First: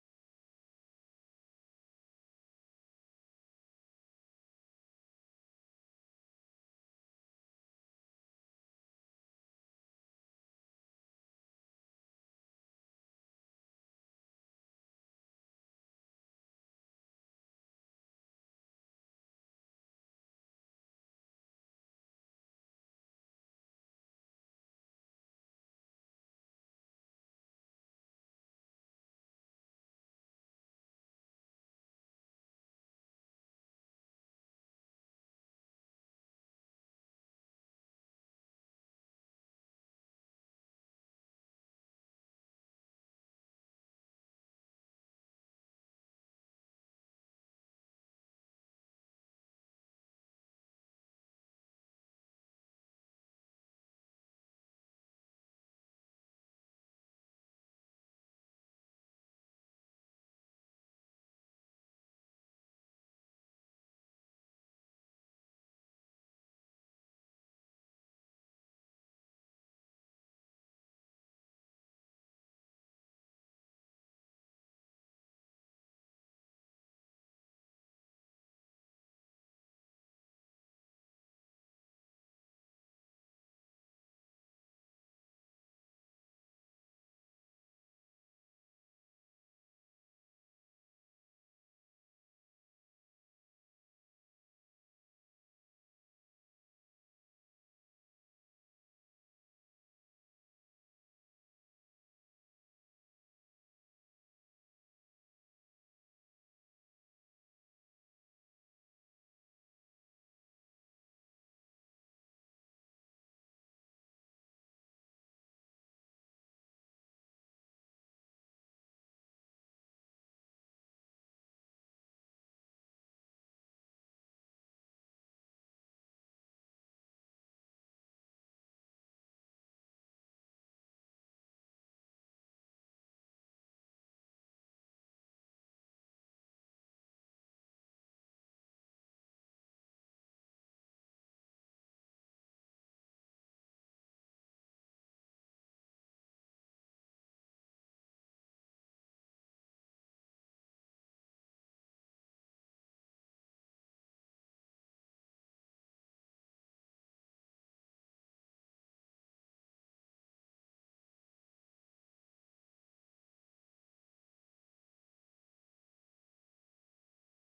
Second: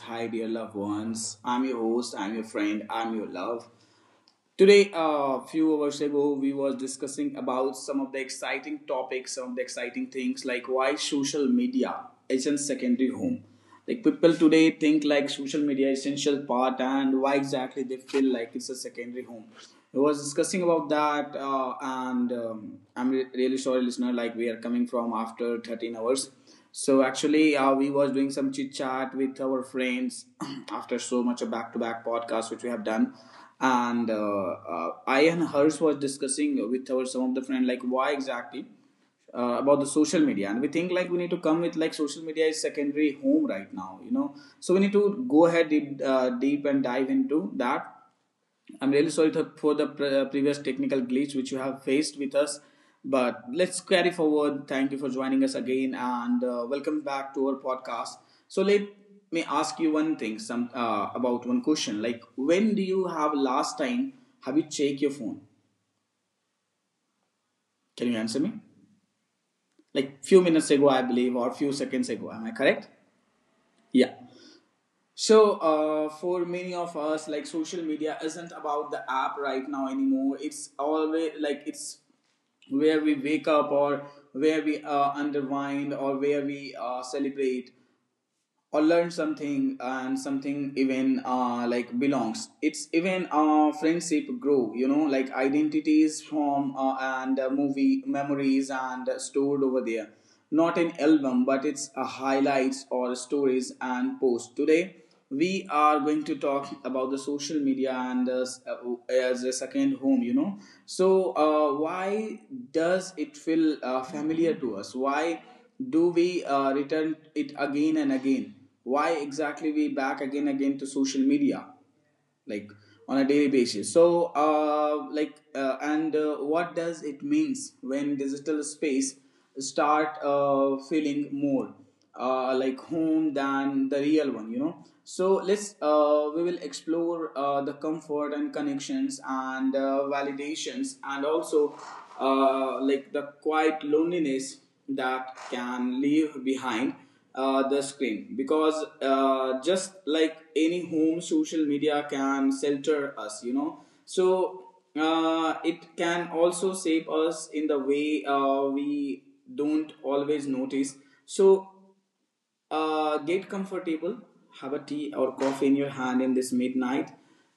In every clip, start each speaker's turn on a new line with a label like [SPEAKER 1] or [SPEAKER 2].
[SPEAKER 1] hi dear loved ones. I'm your host, I'm your friend, I'm your love. Today, a few hours ago, we were discussing about some of the exciting topics, some of the exciting things like why social media is in secondary home. Like people today think like social media is essential part and why exactly they feel like it's a secondary home. We was discussing about that and I'm really sorry listener like we are coming from after 13 hours so actually, we was doing some chit chat with our friends after so much a back to back podcast which we have done, and I and hers was discussing with our some of the friend like why exactly about the social media, and we think like we need to come with like social media is secondary home right now you know, so we need to go ahead deep and dive into that. I'm really sorry for the previous technical glitch which you have faced with us, but let's carry forward. Thank you for joining us again, and welcome back to our podcast. So let me ask you one thing, some about one question. Like, when do you have last time have you checked your phone? Can you answer me? Like few minutes ago, I believe, or few seconds ago. Am I correct? Yeah. So, for many of us, like social media isn't about the app right now anymore. It's always like it's where we wake up, or where we underwind, or where we celebrate or learn something, and something even like belongs it's even friendship grow you know, like identities from and movie memories and stored over there, not an album, but it's a highlights or stories and posts. Today we are going to talk about the social media and as a second home, you know. So why does it feel familiar to us? Why do we return it again and again? Why exactly we back again again to social media? Like on a daily basis. So like and what does it means when digital space start feeling more like home than the real one, you know. So let's we will explore the comfort and connections and validations, and also like the quiet loneliness that can leave behind the screen, because just like any home social media can shelter us, you know. So it can also shape us in the way we don't always notice. So get comfortable, have a tea or coffee in your hand in this midnight,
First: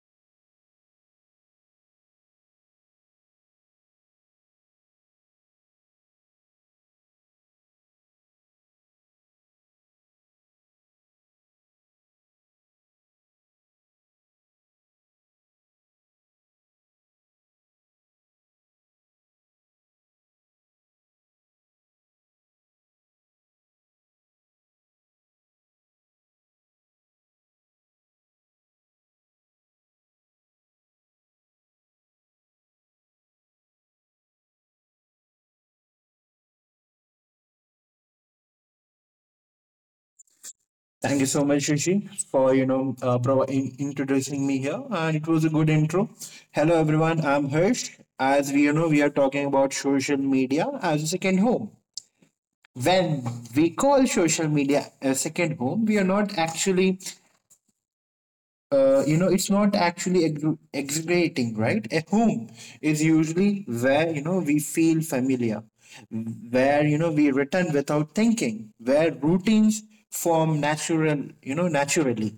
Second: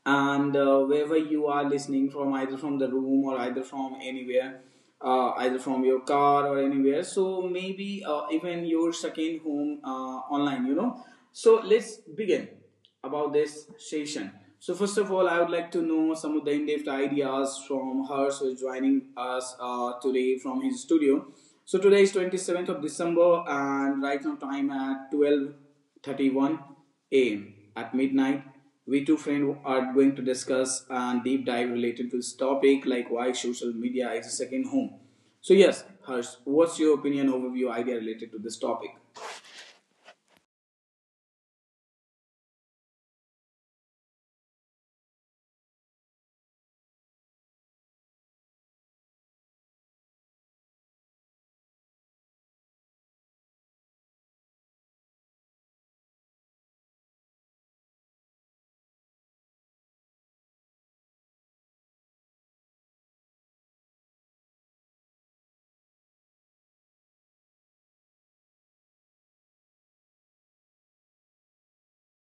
[SPEAKER 1] and wherever you are listening from, either from the room or either from anywhere, either from your car or anywhere. So maybe even your second home online, you know. So let's begin about this session. So first of all, I would like to know some of the in-depth ideas from Harsh, who is joining us today from his studio. So today is 27th of December, and right now time at 12:31 a.m. at midnight. We two friends are going to discuss and deep dive related to this topic, like why social media is a second home. So yes, Harsh, what's your opinion, overview, idea related to this topic?
[SPEAKER 2] Thank you so much, Rishi, for providing introducing me here, and it was a good intro. Hello, everyone. I'm Hirsch. As we you know, we are talking about social media as a second home. When we call social media a second home, we are not actually, it's not actually exaggerating, right? A home is usually where we feel familiar, where we return without thinking, where routines form natural, naturally,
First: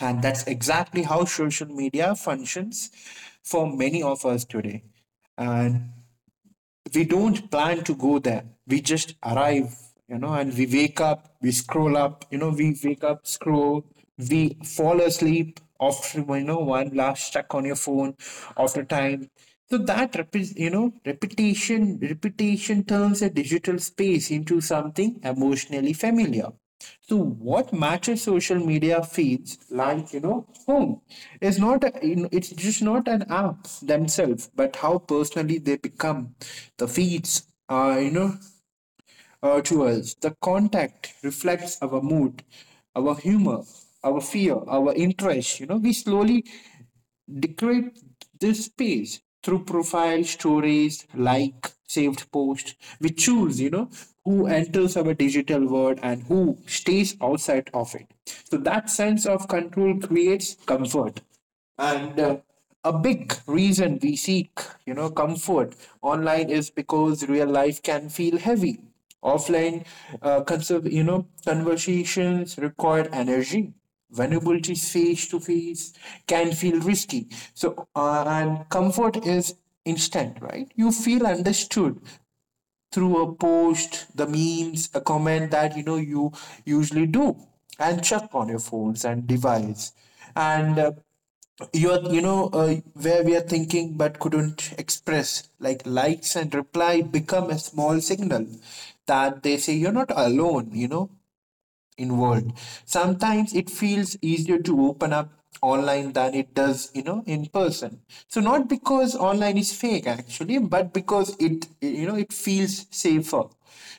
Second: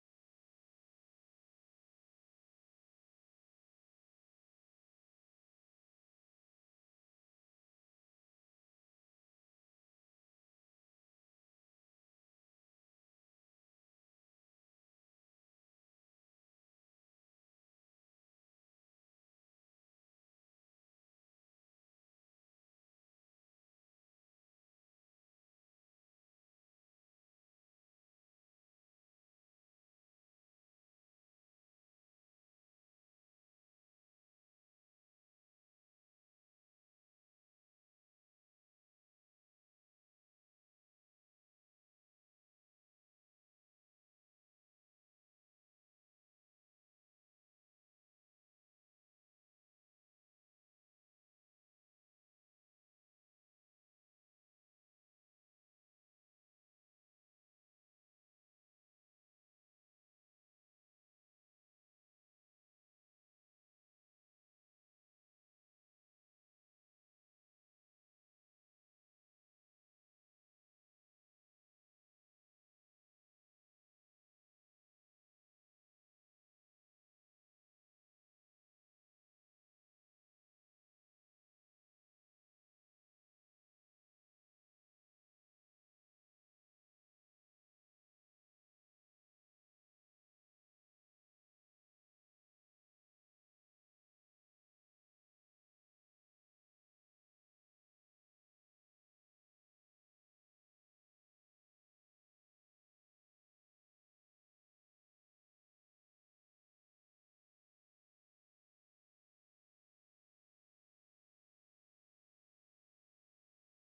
[SPEAKER 2] and that's exactly how social media functions for many of us today. And we don't plan to go there. We just arrive, and we wake up, we scroll up, we wake up, scroll, we fall asleep after, one last check on your phone after time. So that, repetition turns a digital space into something emotionally familiar. So what matches social media feeds like home is not it's just not an app themselves, but how personally they become. The feeds are to us. The contact reflects our mood, our humor, our fear, our interest. You know, we slowly decorate this space through profile stories, like saved post. We choose, who enters our digital world and who stays outside of it. So that sense of control creates comfort, and a big reason we seek comfort online is because real life can feel heavy. Offline uh, conserve, you know conversations require energy, vulnerability face to face can feel risky. So and comfort is instant, right? You feel understood through a post, the memes, a comment that you usually do and check on your phones and device and you're you know where we are thinking but couldn't express, like likes and reply become a small signal that they say you're not alone, in world. Sometimes it feels easier to open up online than it does, in person, so not because online is fake actually, but because it you know it feels safer.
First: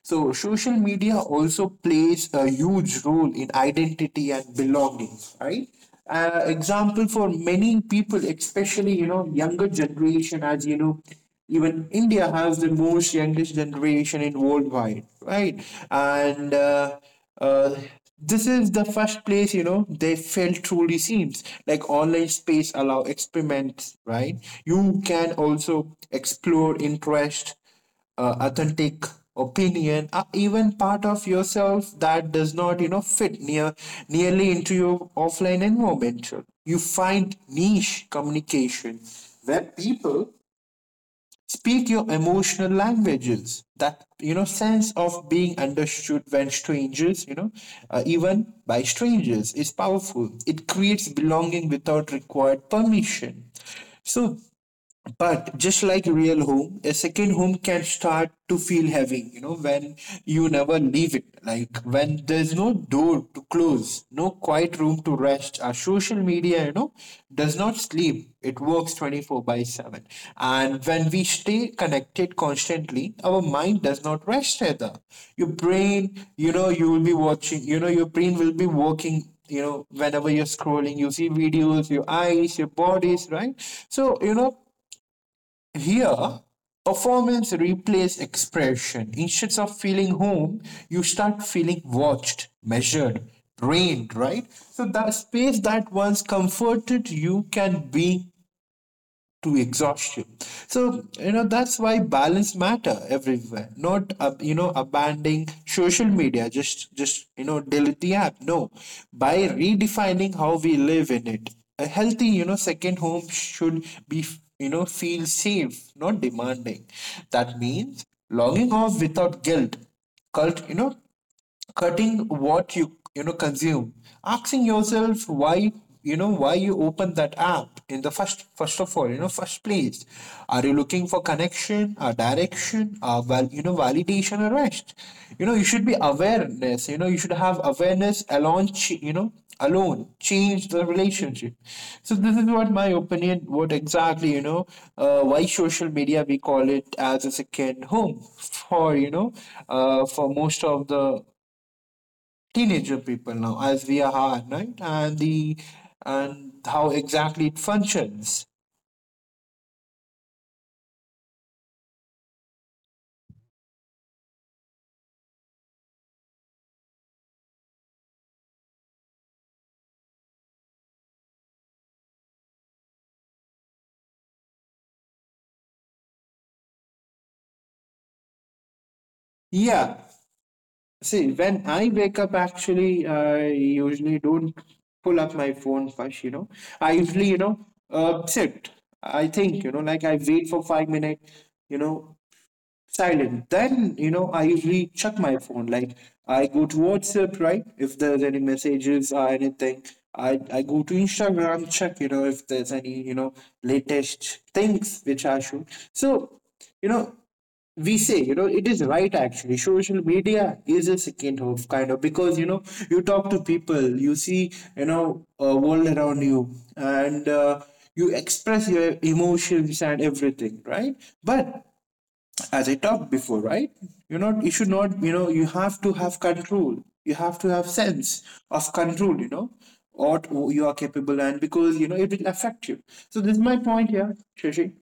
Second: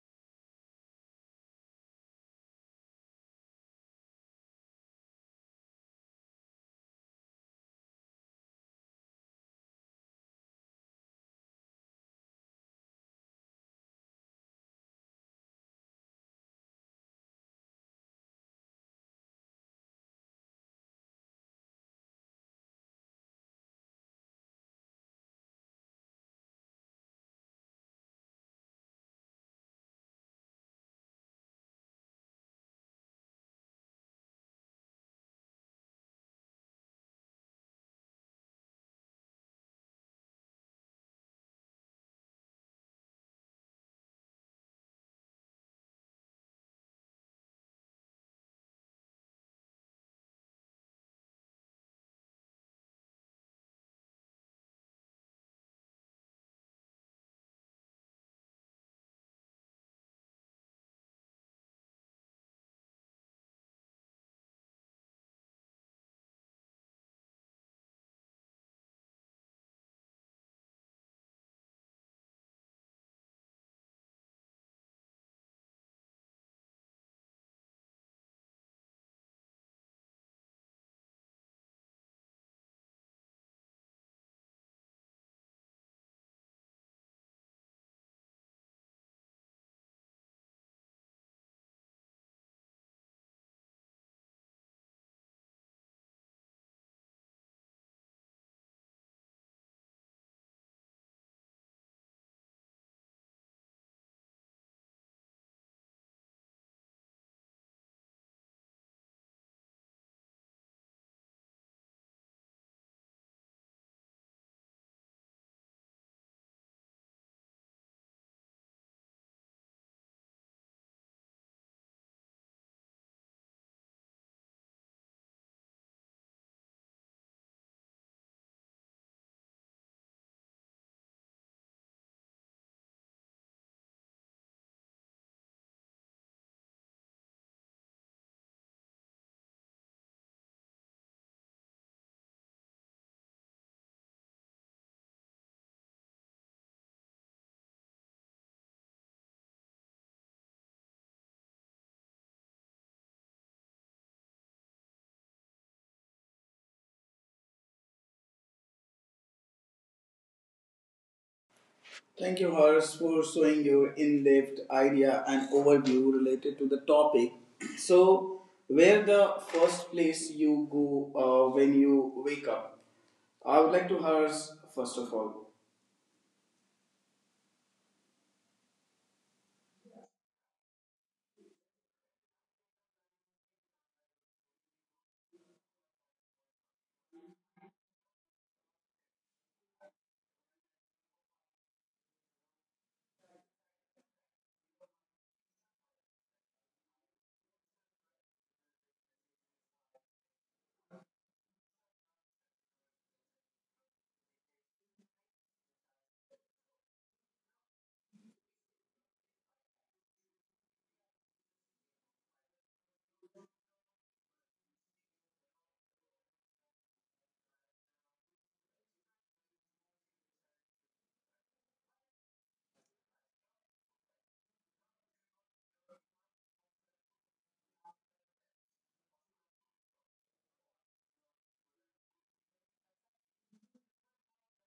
[SPEAKER 2] So social media also plays a huge role in identity and belonging, right? Example, for many people, especially younger generation. As you know, even India has the most youngest generation in worldwide, right? And uh, this is the first place, they felt truly seems like online space allow experiments, right? You can also explore interest, authentic opinion, or even part of yourself that does not fit nearly into your offline environment. You find niche communication where people speak your emotional languages, that sense of being understood when strangers you know even by strangers is powerful. It creates belonging without required permission. so but just like real home, a second home can start to feel heavy, you know, when you never leave it. Like when there's no door to close, no quiet room to rest. Our social media, you know, does not sleep. It works 24 by 7. And when we stay connected constantly, our mind does not rest either. Your brain, you know, you will be watching, you know, your brain will be working, whenever you're scrolling, you see videos, your eyes, your bodies, right? So here, performance replaces expression. Instead of feeling home, you start feeling watched, measured, drained, right? So that space that once comforted you can be to exhaustion. So, you know, that's why balance matter everywhere. Not, abandoning social media, just you know, delete the app. No, by redefining how we live in it. A healthy, you know, second home should be, you know, feel safe, not demanding. That means logging off without guilt. Cult, you know, cutting what you know consume, asking yourself why you open that app in the first first of all you know first place. Are you looking for connection, or direction, or validation, or rest? You know, you should have awareness alone. Alone change the relationship. So this is what my opinion, what exactly, why social media we call it as a second home for, for most of the teenager people now, as we are, right? And how exactly it functions.
[SPEAKER 1] Thank you, Harsh, for showing your in depth idea and overview related to the topic. So, where the first place you go when you wake up? I would like to Harsh. First of all.
[SPEAKER 2] Yeah. See, when I wake up, actually, I usually don't pull up my phone first. You know, I usually, sit. I think, you know, like I wait for 5 minutes. You know, silent. Then, you know, I usually check my phone. Like I go to WhatsApp, right? If there's any messages or anything. I go to Instagram, check, you know, if there's any, you know, latest things which I should. So, you know, we say, it is right, actually social media is a second hope kind of, because you talk to people, you see, a world around you and you express your emotions and everything, right? But as I talked before, right? You should not, you know, you have to have control. You have to have sense of control, you know, what you are capable, and because, you know, it will affect you. So this is my point here, Shashi.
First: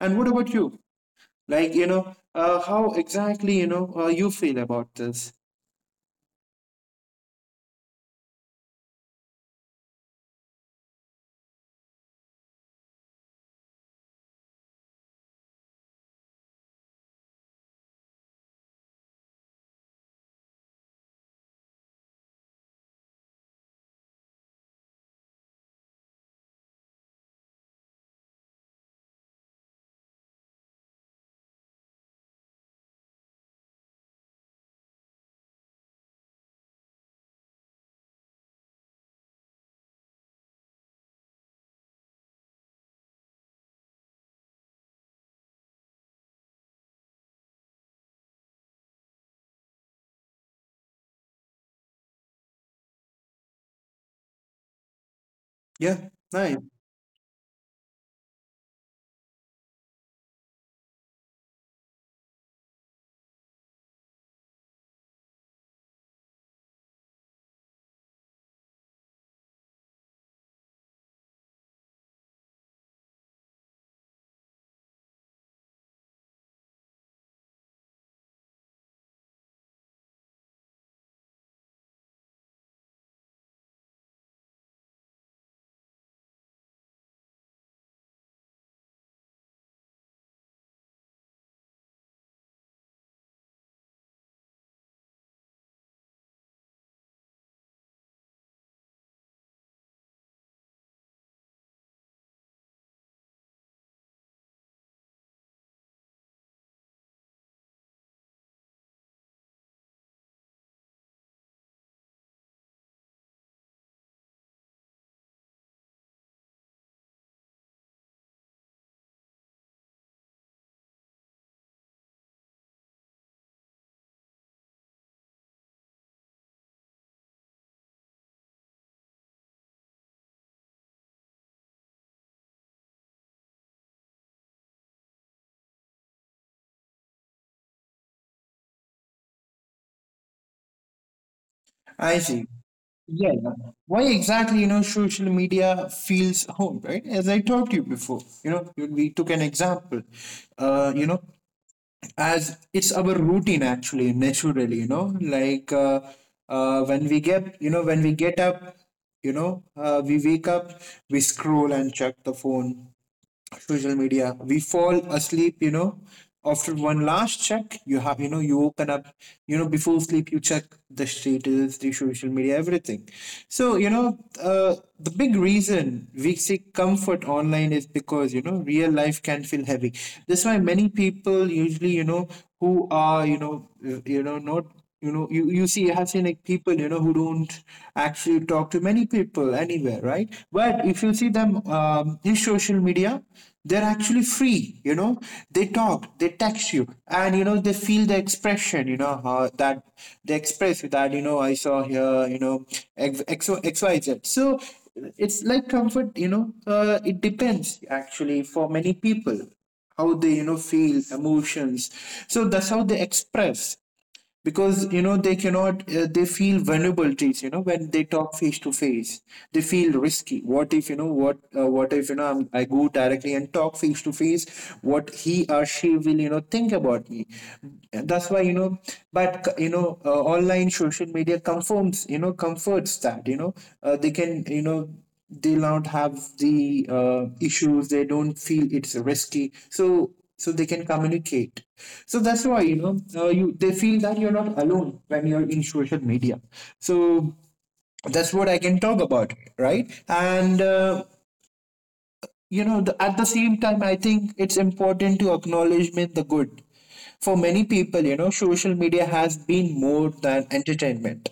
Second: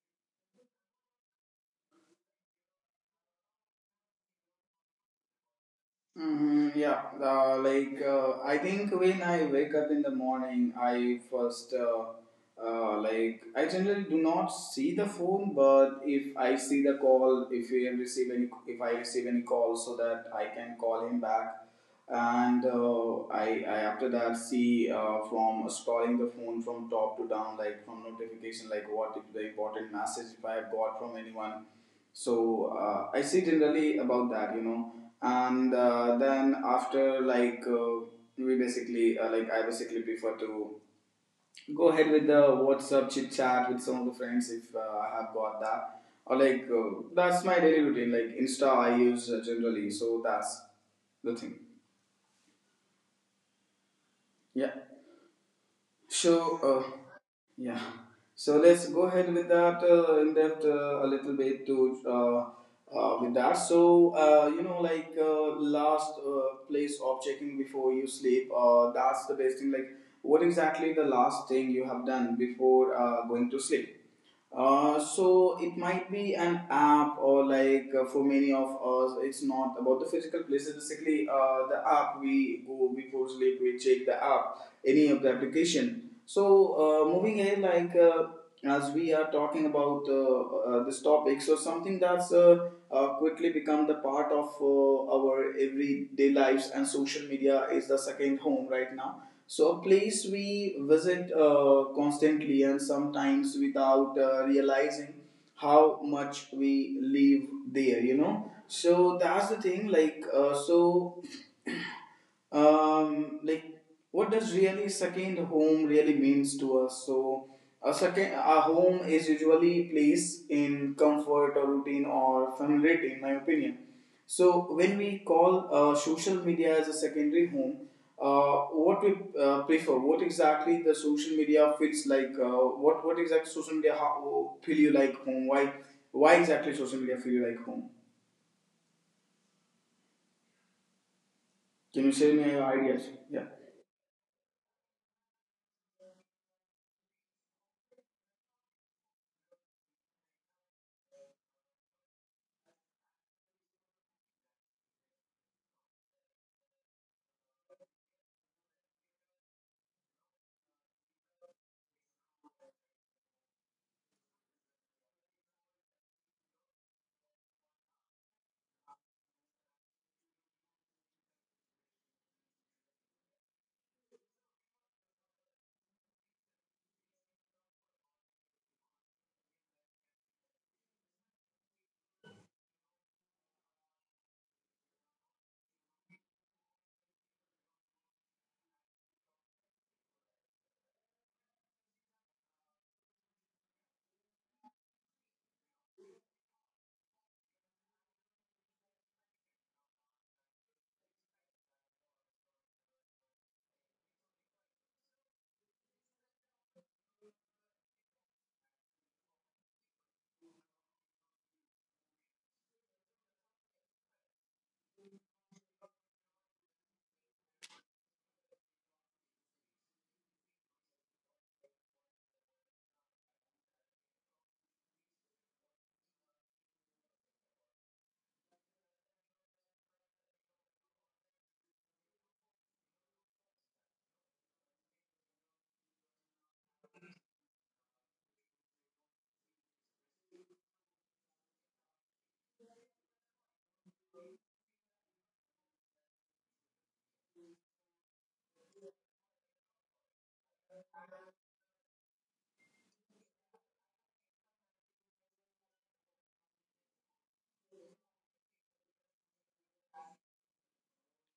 [SPEAKER 2] And what about you? Like, you know, how exactly, you know, you feel about this?
[SPEAKER 1] Mm, yeah, I think when I wake up in the morning, I first like I generally do not see the phone, but if I see the call, if we receive any, if I receive any call, so that I can call him back. And I after that see from scrolling the phone from top to down, like from notification, like what if the important message if I have got from anyone. So I see generally about that, you know. And then after we basically I basically prefer to go ahead with the WhatsApp chit chat with some of the friends if I have got that, or that's my daily routine, like Insta I use generally. So that's the thing, yeah.
[SPEAKER 2] Yeah,
[SPEAKER 1] So,
[SPEAKER 2] nice.
[SPEAKER 1] uh, yeah. So let's go ahead with that in depth a little bit to with that. So you know, last place of checking before you sleep. That's the best thing. Like, what exactly the last thing you have done before going to sleep? So it might be an app, or for many of us it's not about the physical places, basically the app we go before sleep we check the app, any of the application. So moving ahead as we are talking about this topic, so something that's quickly become the part of our everyday lives, and social media is the second home right now. So, a place we visit constantly, and sometimes without realizing how much we live there, you know. So, that's the thing, like, what does really second home really means to us? So a second a home is usually place in comfort or routine or familiarity, in my opinion. So when we call social media as a secondary home, what we prefer, what exactly the social media feels what exactly social media how, feel you like home, why exactly social media feel you like home? Can
[SPEAKER 2] I
[SPEAKER 1] you share
[SPEAKER 2] see.
[SPEAKER 1] me your ideas?
[SPEAKER 2] Yeah. Why exactly, you know, social media feels home, right? As I told you before, you know, we took an example. You know, as it's our routine actually naturally, when we get, when we get up, we wake up, we scroll and check the phone, social media. We fall asleep, you know, after one last check. You have, you know, you open up, you know, before sleep, you check the status, the social media, everything. So, you know, the big reason we seek comfort online is because, you know, real life can feel heavy. That's why many people usually, you know, who are, not, you, you see Asianic people, who don't actually talk to many people anywhere, right? But if you see them, in social media, they're actually free, you know. They talk, they text you, and you know, they feel the expression, that they express that, you know, I saw here, you know, XXXYZ. So it's like comfort, it depends actually for many people how they, you know, feel emotions. So that's how they express, because you know they cannot, they feel vulnerabilities, you know, when they talk face to face, they feel risky. What if, what if you know, I go directly and talk face to face, what he or she will, you know, think about me. That's why, you know, but you know, online social media confirms, you know, comforts that, you know, they can, you know, they don't have the, issues, they don't feel it's risky, so they can communicate. So that's why, you know, you, they feel that you're not alone when you're in social media. So that's what I can talk about, right? And at the same time I think it's important to acknowledgement the good. For many people, you know, social media has been more than entertainment.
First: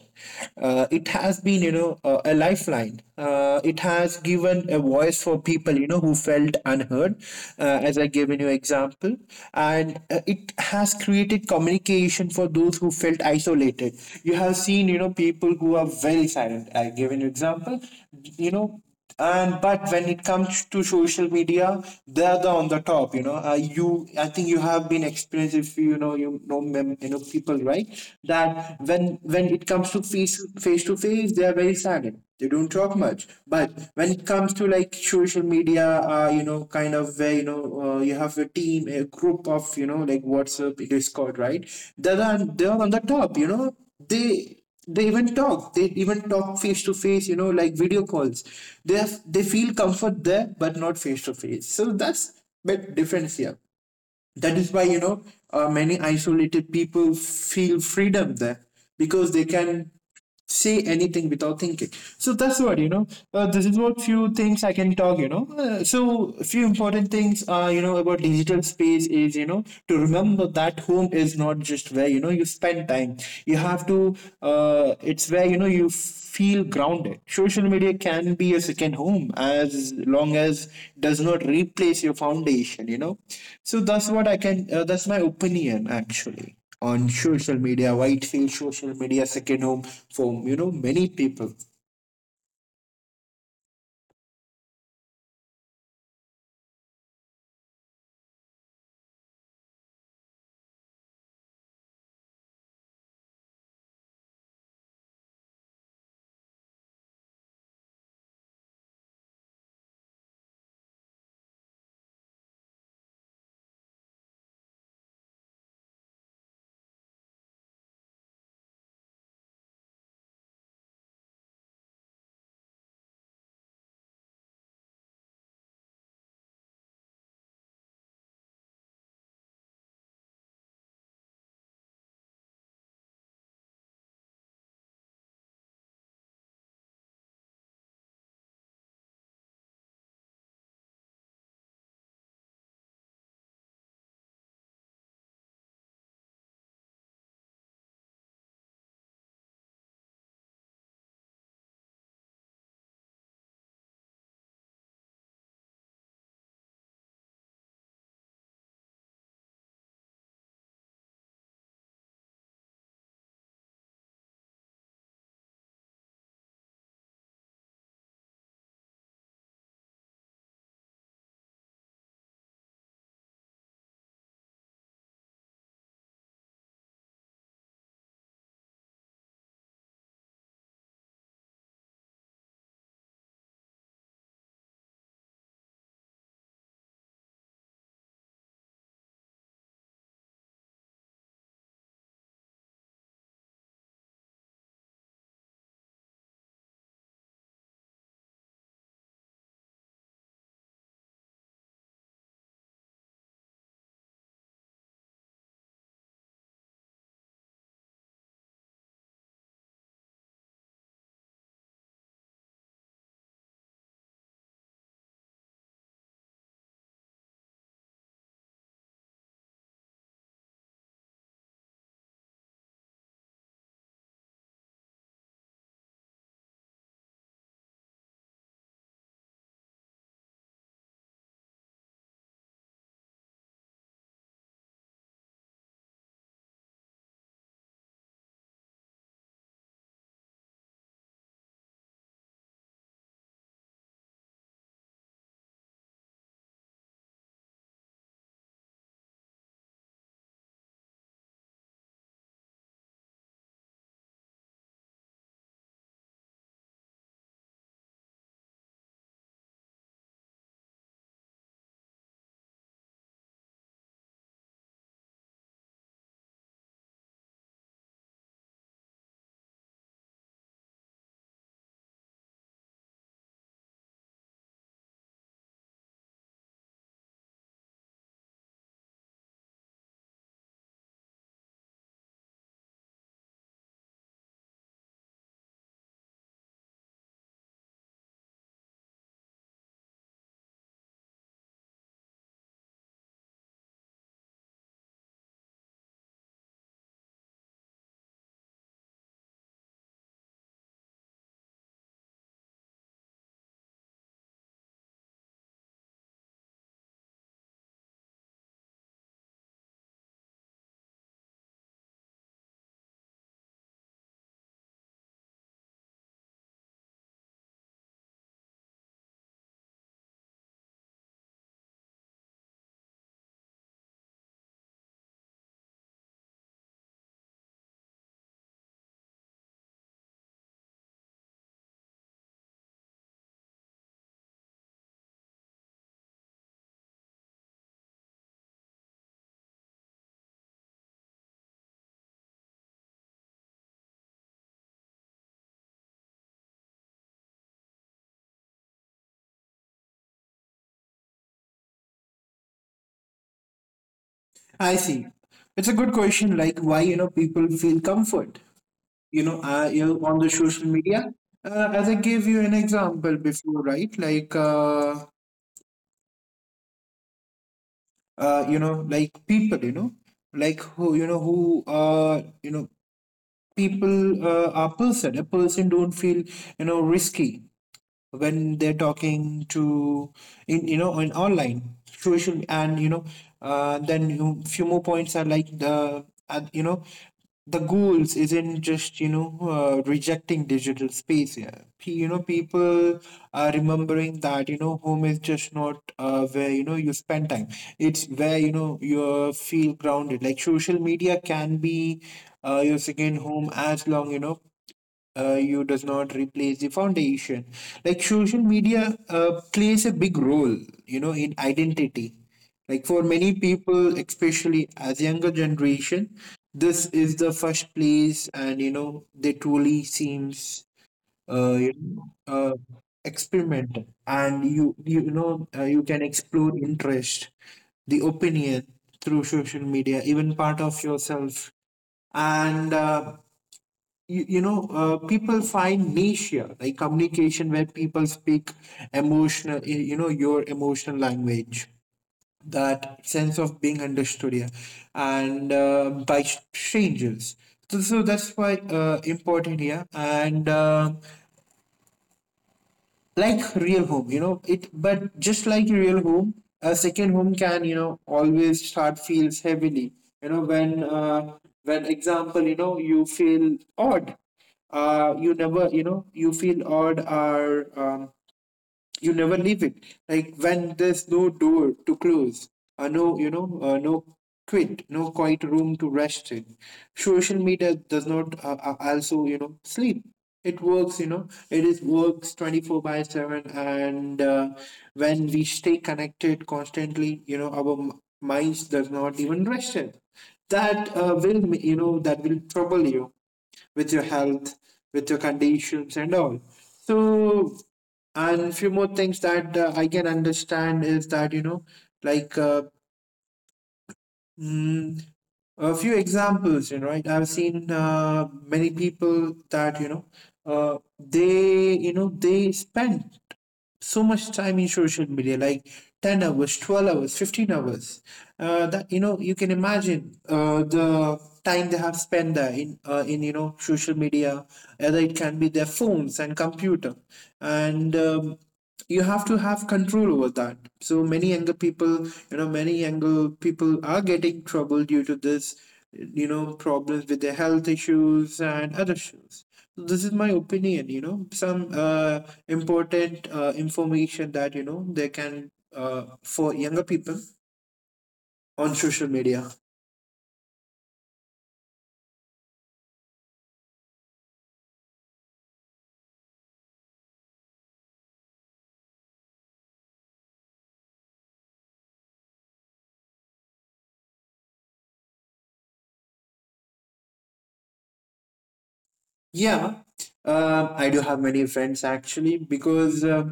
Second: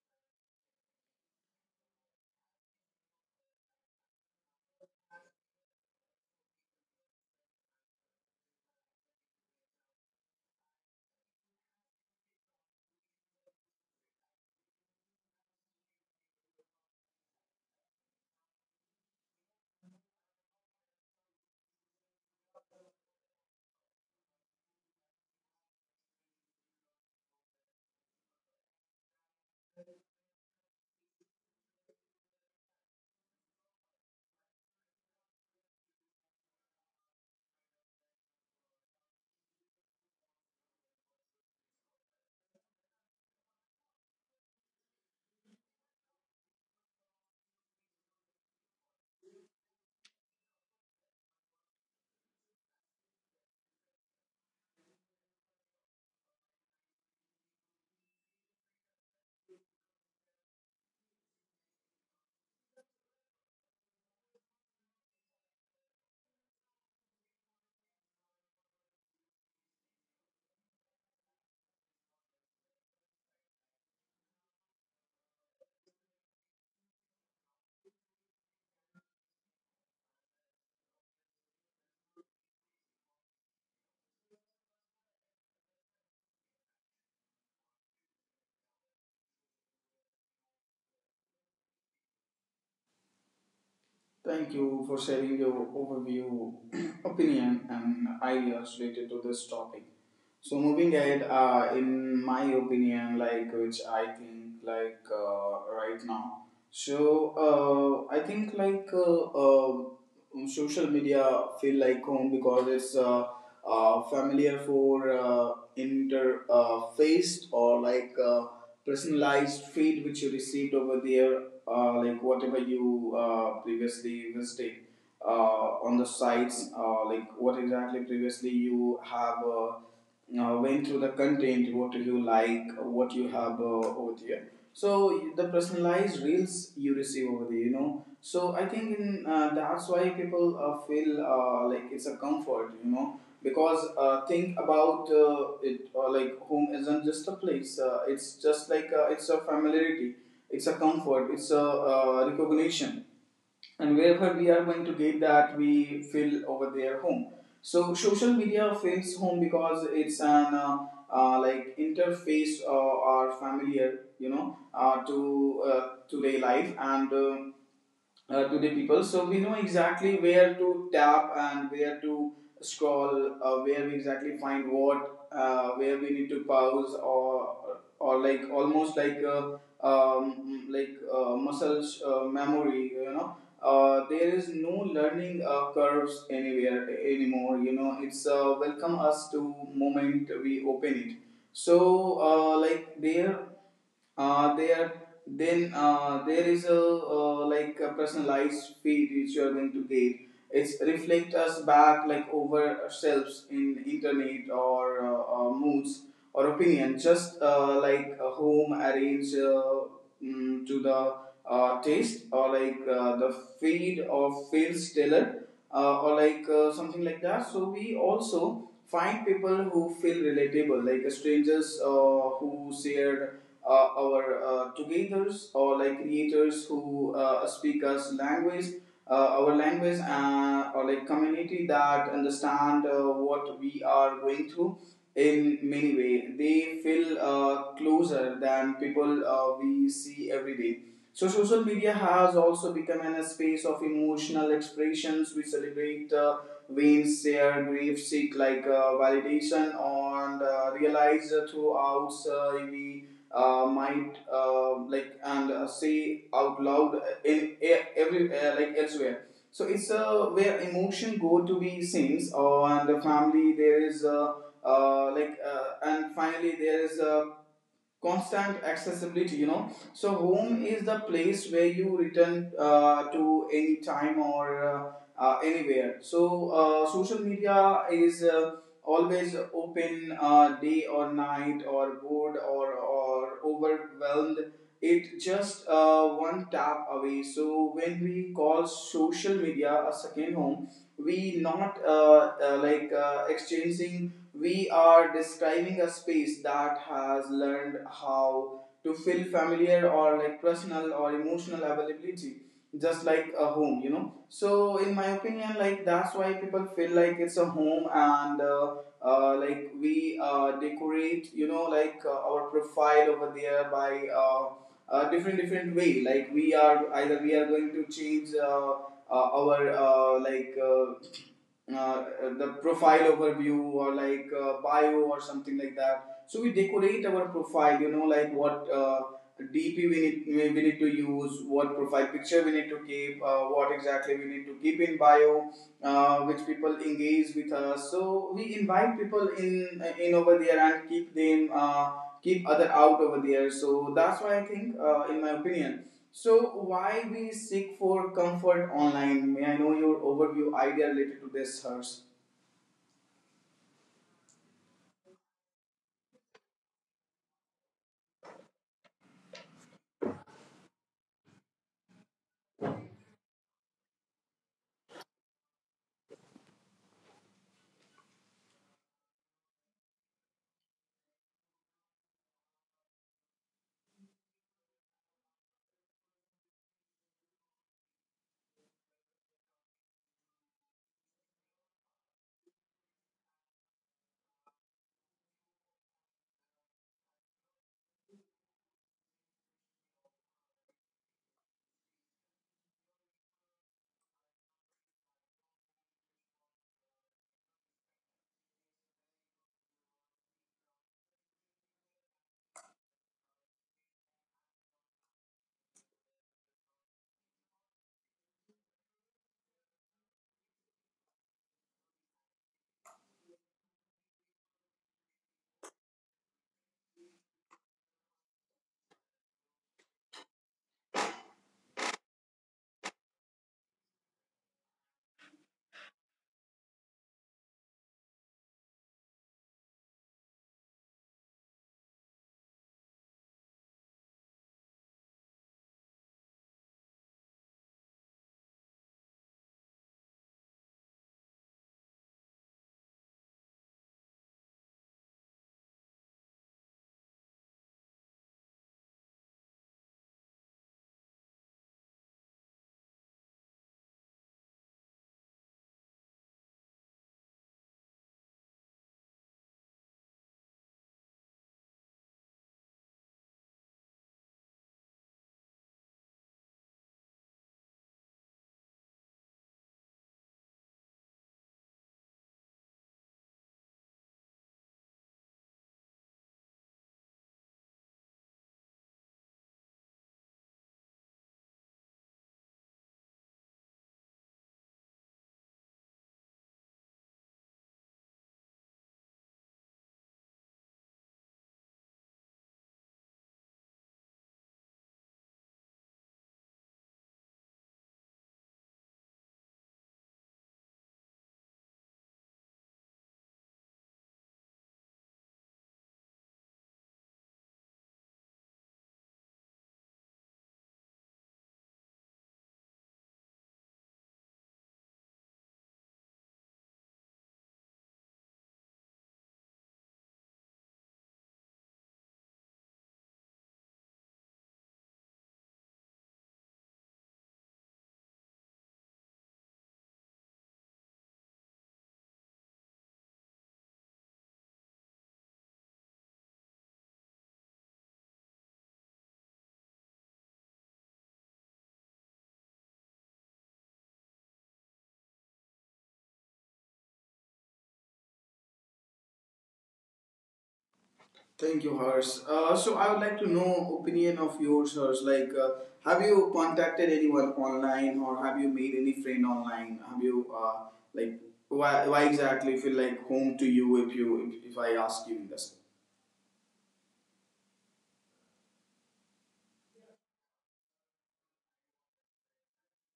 [SPEAKER 2] It has been, you know, a lifeline. It has given a voice for people, you know, who felt unheard, as I given you example. And it has created communication for those who felt isolated. You have seen, you know, people who are very silent. I give you example, you know. And but when it comes to social media, they are the on the top, you know, you I think you have been experienced, if you know, you know, people, right? That when it comes to face to face, they are very silent, they don't talk much, but when it comes to like social media, you know, kind of where, you know, you have a team, a group of, you know, like WhatsApp, Discord, right? They're on the top, you know. They even talk, they even talk face to face, you know, like video calls. They feel comfort there, but not face to face. So that's bit difference here. That is why, you know, many isolated people feel freedom there because they can say anything without thinking. So that's what, you know, this is what few things I can talk, so few important things are, you know, about digital space is, you know, to remember that home is not just where you spend time. You have to it's where you feel grounded. Social media can be a second home as long as does not replace your foundation. So that's what I can that's my opinion actually on social media. Why it feels social media second home for many people.
[SPEAKER 1] Thank you for sharing your overview, opinion, and ideas related to this topic. So moving ahead, in my opinion, like which I think like right now. So I think social media feel like home because it's familiar for inter or like personalized feed which you received over there, like whatever you previously visited on the sites, like what exactly previously you have went through the content, what you like, what you have over there. So the personalized reels you receive over there, you know. So I think in that's why people feel like it's a comfort, you know, because think about it like home isn't just a place. It's just like it's a familiarity, it's a comfort, it's a recognition, and wherever we are going to get that we feel over their home. So social media feels home because it's an interface or familiar, you know, to today life, and to the people. So we know exactly where to tap and where to scroll, where we exactly find what, where we need to pause, or like almost like a muscles memory, you know. There is no learning curves anywhere anymore. You know, it's welcome us to moment we open it. So, uh, there there is a like a personalized feed which you are going to get. It's reflect us back like over ourselves in internet, or moods or opinion, just like a home arrange to the taste, or the feed of feels tailor or like something like that. So we also find people who feel relatable, like strangers who share our togethers, or like creators who speak us language uh, our language, or like community that understand what we are going through. In many way they feel closer than people we see every day. So social media has also become an, a space of emotional expressions. We celebrate wins, share grief, seek validation, and realize throughout we might like and say out loud in every like elsewhere. So it's where emotion go to be sings, or and the family there is and finally there is a constant accessibility, you know, so home is the place where you return to any time or anywhere. So social media is always open, day or night, or bored or overwhelmed. It just one tap away. So when we call social media a second home, we not exchanging, we are describing a space that has learned how to feel familiar, or like personal or emotional availability, just like a home, you know. So in my opinion, like, that's why people feel like it's a home. And like, we decorate, you know, like our profile over there by different different way. Like, we are either we are going to change our uh, the profile overview, or like bio or something like that. So we decorate our profile, you know, like what DP we need, we need to use, what profile picture we need to keep, what exactly we need to keep in bio, which people engage with us. So we invite people in over there and keep them keep other out over there. So that's why I think, in my opinion, so, why we seek for comfort online? May I know your overview idea related to this, Hers?
[SPEAKER 2] I see. It's a good question, like why people feel comfort on the social media. As I gave you an example before, right, like like people, like who, who are, people are person. A person don't feel, risky when they're talking to in in online social and you know Then you, few more points are like the the goals isn't just rejecting digital space, yeah. People are remembering that home is just not where you spend time. It's where you feel grounded. Like social media can be your second home as long you does not replace the foundation. Like social media plays a big role in identity. Like for many people, especially as younger generation, this is the first place and they truly seems uh, you know, uh, experimental, and you can explore interest, the opinion, through social media, even part of yourself. And people find niche here, like communication where people speak emotional your emotional language, that sense of being understood here and by strangers. So that's why important here and like real home it, but just like a real home, a second home can always start feels heavily you know when uh, when example you feel odd, you never you feel odd or you never leave it. Like when there's no door to close, or no, no quiet room to rest in. Social media does not also, sleep. It works, it is works 24 by 7. And when we stay connected constantly, our minds does not even rest it. That will, that will trouble you with your health, with your conditions, and all. So, and few more things that I can understand is that like uh, mm, a few examples, right? I've seen many people that they they spend so much time in social media like 10 hours, 12 hours, 15 hours, that you can imagine the time they have spent there in social media, either it can be their phones and computer. And you have to have control over that. So many younger people, many younger people are getting trouble due to this, problems with their health issues and other issues. So this is my opinion, some important information that they can, for younger people on social media.
[SPEAKER 1] Thank you, Hers. So, I would like to know opinion of yours, Hers. Like, have you contacted anyone online, or have you made any friend online? Have you like, why exactly feel like home to you, if you if I ask you this?
[SPEAKER 2] Yeah. I do have many friends actually, because uh,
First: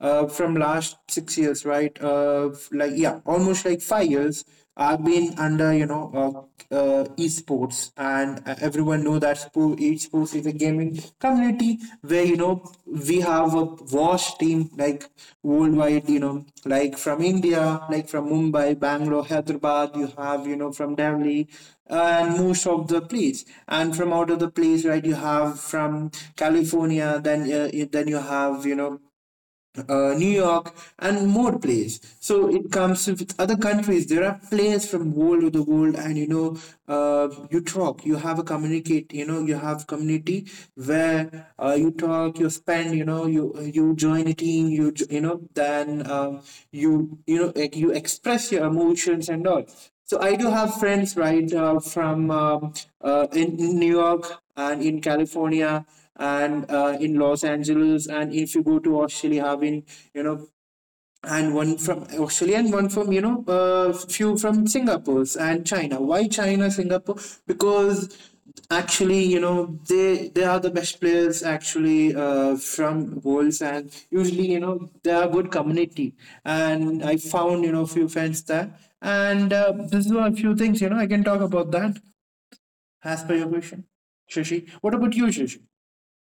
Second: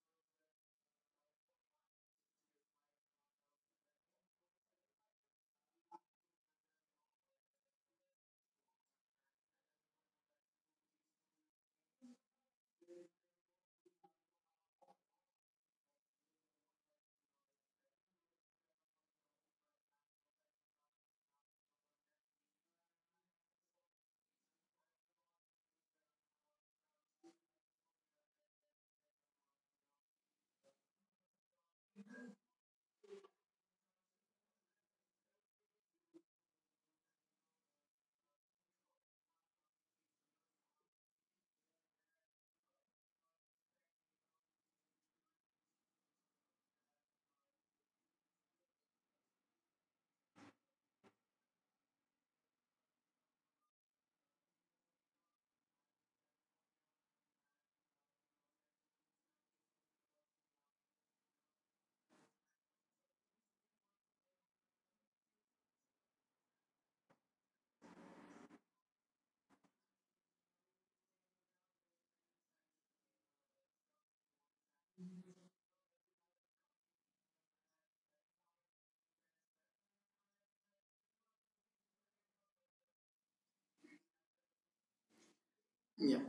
[SPEAKER 2] uh, from last 6 years, right, like yeah, almost like 5 years I've been under esports, and everyone know that esports is a gaming community where we have a wash team like worldwide, like from India, like from Mumbai, Bangalore, Hyderabad, you have, from Delhi uh, and most of the place. And from out of the place, right, you have from California, then, then you have, New York, and more plays. So it comes with other countries. There are players from world to the world, and you talk. You have a communicate. You have community where you talk, you spend. You join a team. You then, you you know like you express your emotions and all. So I do have friends, right, from in New York and in California and in Los Angeles, and if you go to Australia, having you know, and one from Australia and one from few from Singapore and China. Why China, Singapore? Because actually they are the best players actually from worlds, and usually they are good community. And I found few fans there. And this is a few things I can talk about that, as per your question. Shashi, what about you, Shashi?
[SPEAKER 1] Yeah.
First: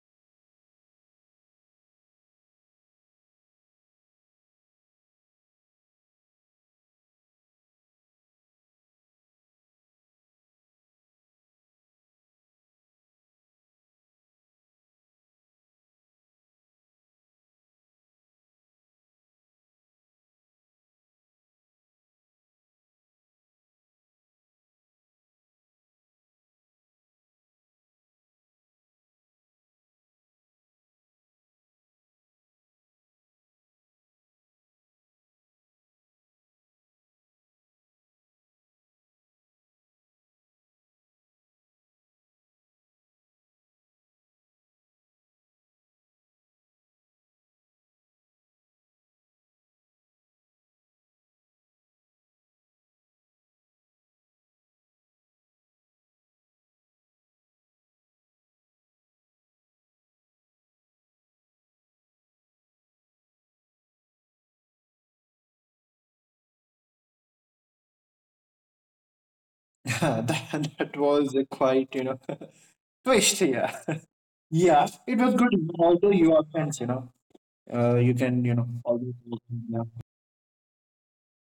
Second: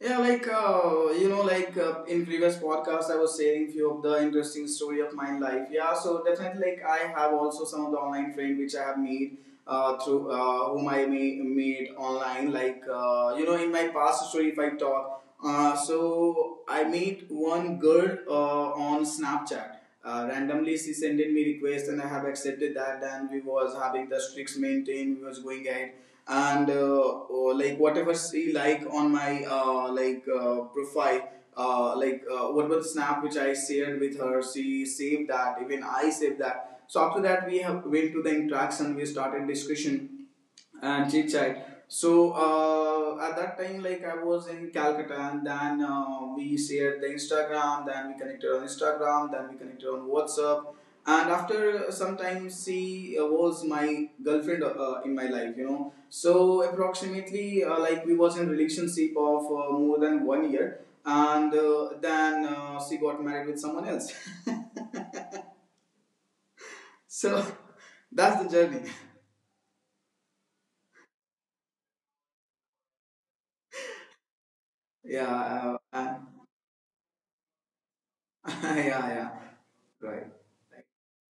[SPEAKER 1] Yeah, like, you know, like, in previous podcast, I was sharing few of the interesting story of my life. Yeah, so definitely, like, I have also some of the online friend which I have made through whom I may, made online. Like, you know, in my past story, if I talk, so I meet one girl on Snapchat. Randomly, she sent in me request, and I have accepted that. And we was having the streaks maintained. We was going ahead, and like, whatever she like on my profile, what was snap which I shared with her, she saved that, even I saved that. So after that, we have went to the interaction, we started discussion and chit chat. So at that time, like, I was in Calcutta, and then we shared the Instagram. Then we connected on Instagram. Then we connected on WhatsApp. And after some time, she was my girlfriend in my life, you know. So approximately, like, we was in relationship of more than 1 year, and then she got married with someone else. So that's the journey.
[SPEAKER 2] Yeah, that was a quite, twist, yeah. Yeah, it
[SPEAKER 1] Yeah,
[SPEAKER 2] was good, although you are friends. You can,
[SPEAKER 1] yeah,
[SPEAKER 2] always,
[SPEAKER 1] yeah.
[SPEAKER 2] work, yeah.
[SPEAKER 1] Right. Right.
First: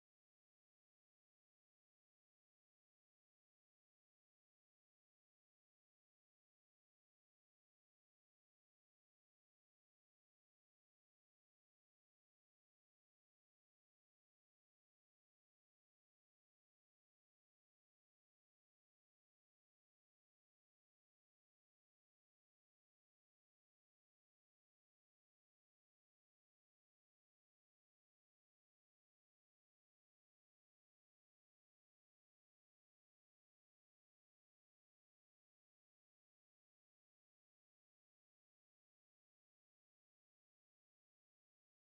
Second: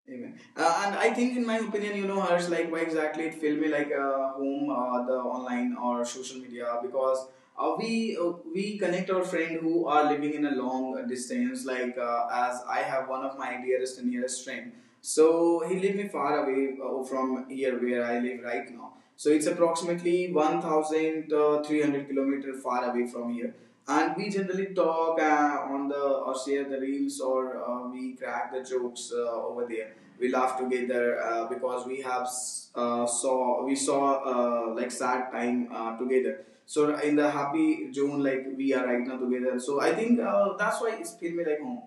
[SPEAKER 1] Amen. And I think, in my opinion, you know, Harsh, like, why exactly it feel me like home, the online or social media, because we connect our friend who are living in a long distance. Like, as I have one of my dearest and nearest friend, so he live me far away from here where I live right now. So it's approximately one thousand three hundred kilometer far away from here, and we generally talk on the, or share the reels, or we crack the jokes over there, we laugh together because we have saw we saw like sad time together. So in the happy zone, like, we are right now together, so I think that's why it's feel me like home.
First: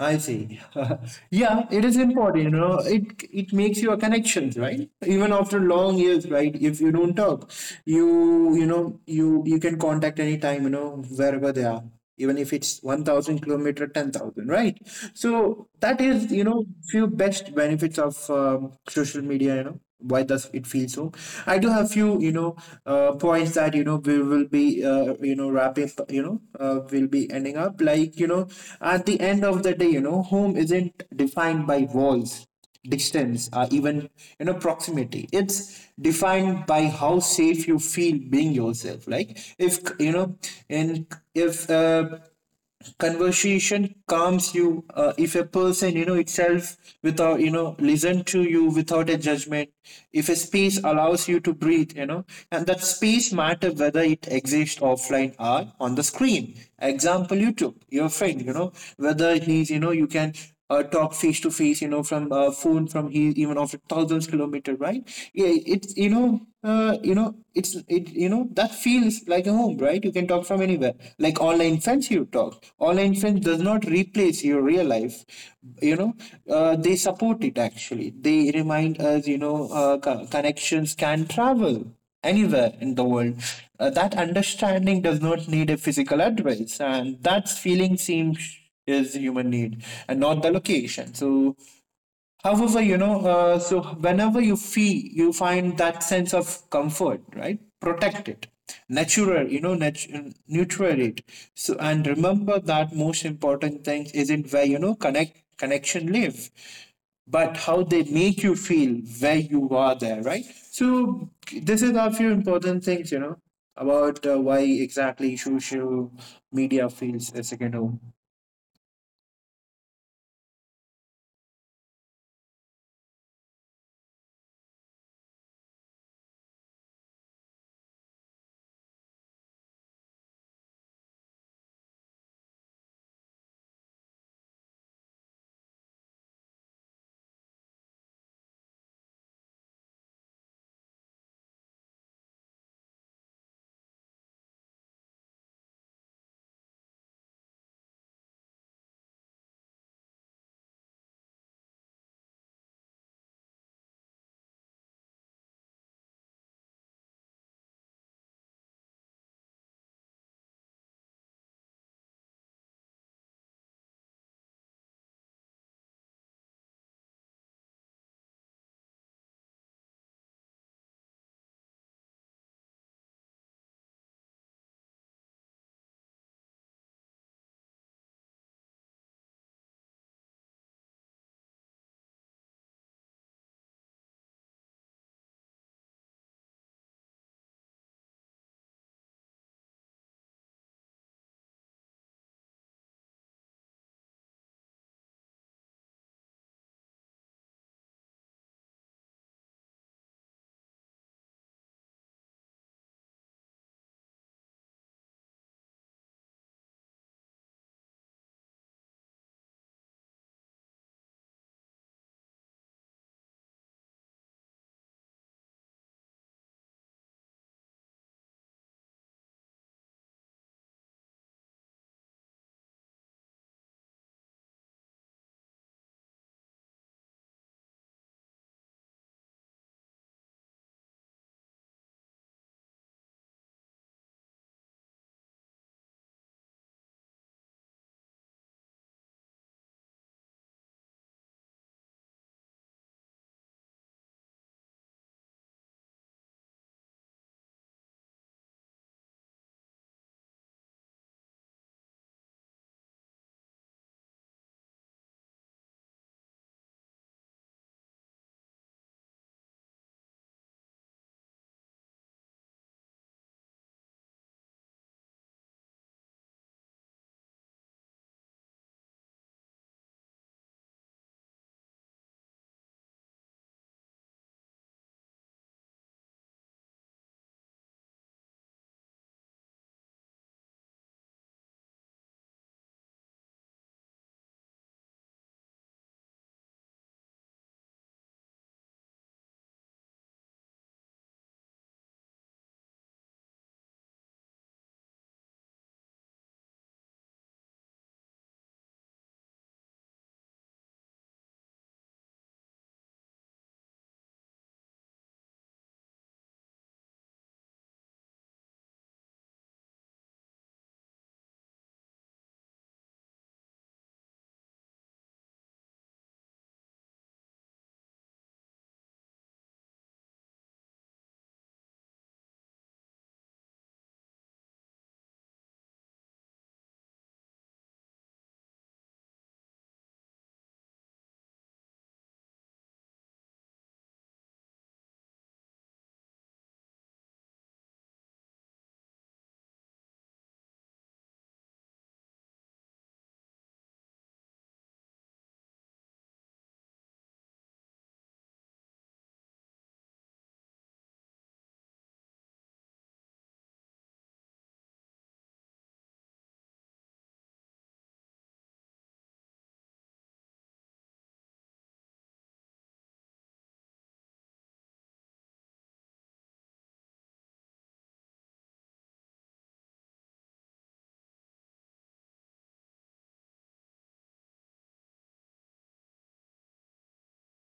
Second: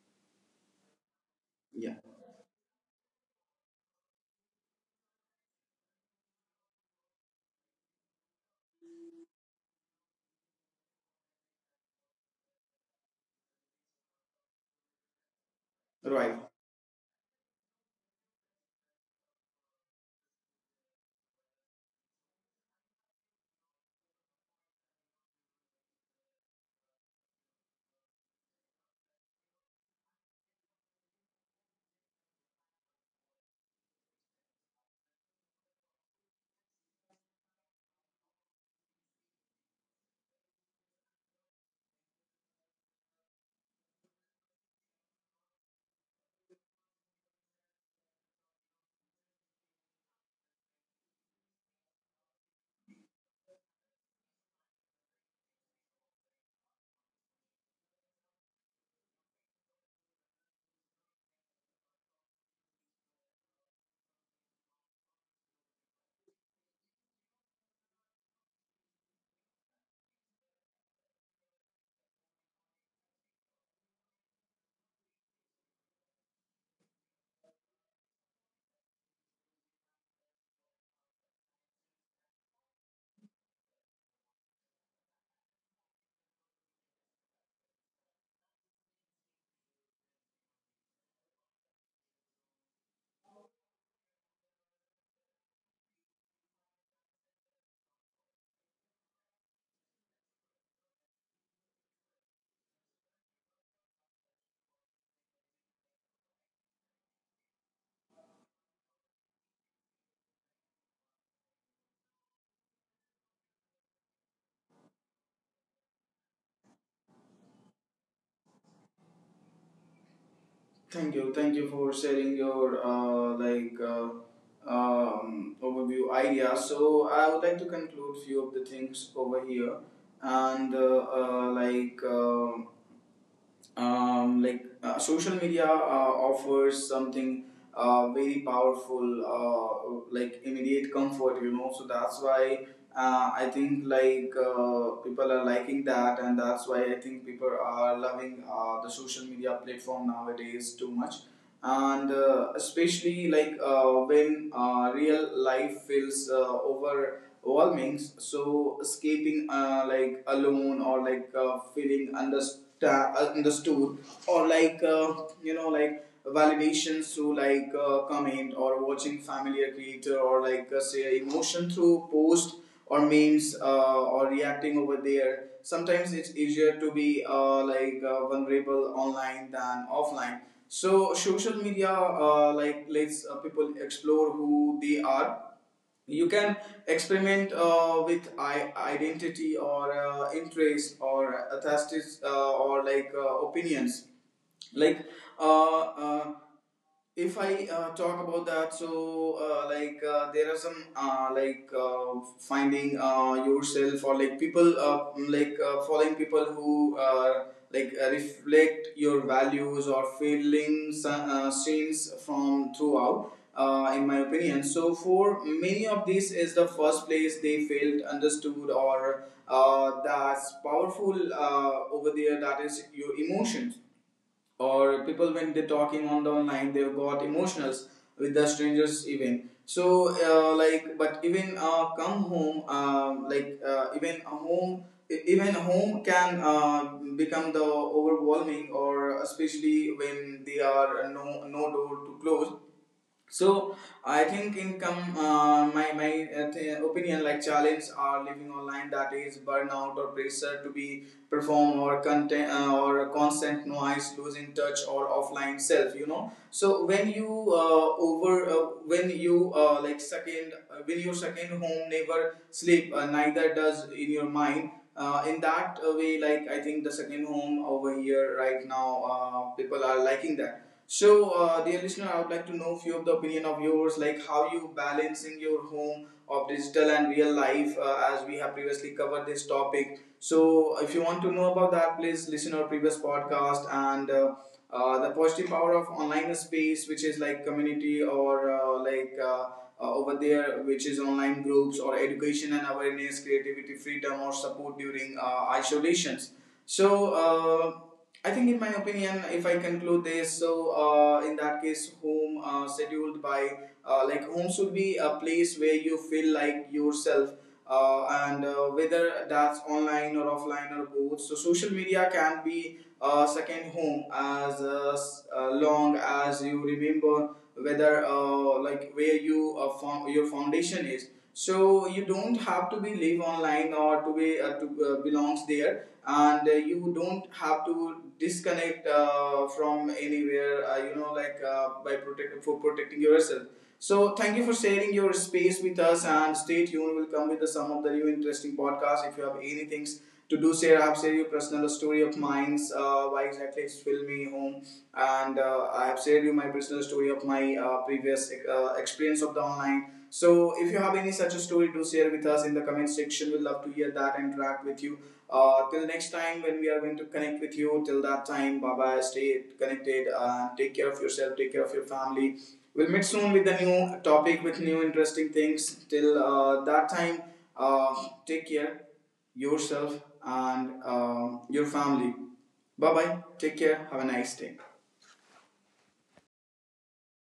[SPEAKER 2] I see. Yeah, it
[SPEAKER 1] Yeah.
[SPEAKER 2] is important. It makes your connections, right? Even after long years, right? If you don't talk, you can contact anytime, wherever they are. Even if it's 1000 kilometer, 10,000, right? So that is
[SPEAKER 1] Right.
[SPEAKER 2] few best benefits of social media. You know why does it feel so? I do have few points that we will be wrapping, will be ending up like, at the end of the day, home isn't defined by walls, distance, or even proximity. It's defined by how safe you feel being yourself. Like if and if conversation calms you, if a person itself without listen to you without a judgment, if a space allows you to breathe. And that space matter whether it exists offline or on the screen. Example you took your friend, whether he's, you can talk face to face, from phone, from he even after thousands kilometer, right? Yeah, it's you know, it's it you know that feels like a home, right? You can talk from anywhere. Like online friends, you talk. Online friends does not replace your real life. You know, they support it actually. They remind us, connections can travel anywhere in the world. That understanding does not need a physical address, and that feeling seems is the human need and not the location. So however so whenever you feel you find that sense of comfort, right, protect it, natural, neutral it. So and remember that most important thing isn't where connection live, but how they make you feel where you are there, right. So this is a few important things, about why exactly social media feels a second home.
[SPEAKER 1] Thank you. Thank you for sharing your overview idea. So I would like to conclude few of the things over here, and social media offers something very powerful, like immediate comfort, you know, so that's why. I think, like, people are liking that, and that's why I think people are loving the social media platform nowadays too much. And especially, like, when real life feels overwhelming, so escaping like alone, or like feeling understood, or like you know, like validation through like comment, or watching familiar creator, or like say emotion through post or memes, or reacting over there. Sometimes it's easier to be like vulnerable online than offline. So social media like, lets people explore who they are. You can experiment with identity, or interest, or aesthetics, or like opinions, like uh, uh if I talk about that. So like, there are some finding yourself, or like people following people who reflect your values or feelings, scenes from throughout, in my opinion. So for many of these is the first place they felt understood, or that's powerful over there, that is your emotions, or people when they're talking on the online, they've got emotionals with the strangers even. So like, but even come home, even home, even home can become the overwhelming, or especially when they are no door to close. So I think income, my opinion, like, challenge are living online, that is burnout, or pressure to be perform or content, or constant noise, losing touch or offline self, you know. So when you over when you like second when your second home never sleep, neither does in your mind. In that way, like, I think the second home over here right now, people are liking that. So, dear listener, I would like to know few of the opinion of yours, like, how you balancing your home of digital and real life, as we have previously covered this topic. So, if you want to know about that, please listen our previous podcast, and the positive power of online space, which is like community, or over there, which is online groups, or education and awareness, creativity, freedom, or support during isolations. So. I think, in my opinion, if I conclude this, so in that case, home scheduled by like, home should be a place where you feel like yourself, and whether that's online or offline or both. So social media can be a second home, as long as you remember whether like where you found your foundation is. So you don't have to be live online, or to be to belongs there. And you don't have to disconnect from anywhere, you know, like, by protect for protecting yourself. So thank you for sharing your space with us, and stay tuned, we'll come with the, some of the new interesting podcasts. If you have any things to do share, I've shared your personal story of mine, why exactly it's filled me home. And I have shared you my personal story of my previous experience of the online. So if you have any such a story to share with us in the comment section, we'd love to hear that and interact with you. Till next time, when we are going to connect with you, till that time, bye bye. Stay connected. Take care of yourself. Take care of your family. We'll meet soon with a new topic, with new interesting things. Till that time, uh, take care yourself and your family. Bye bye. Take care. Have a nice day.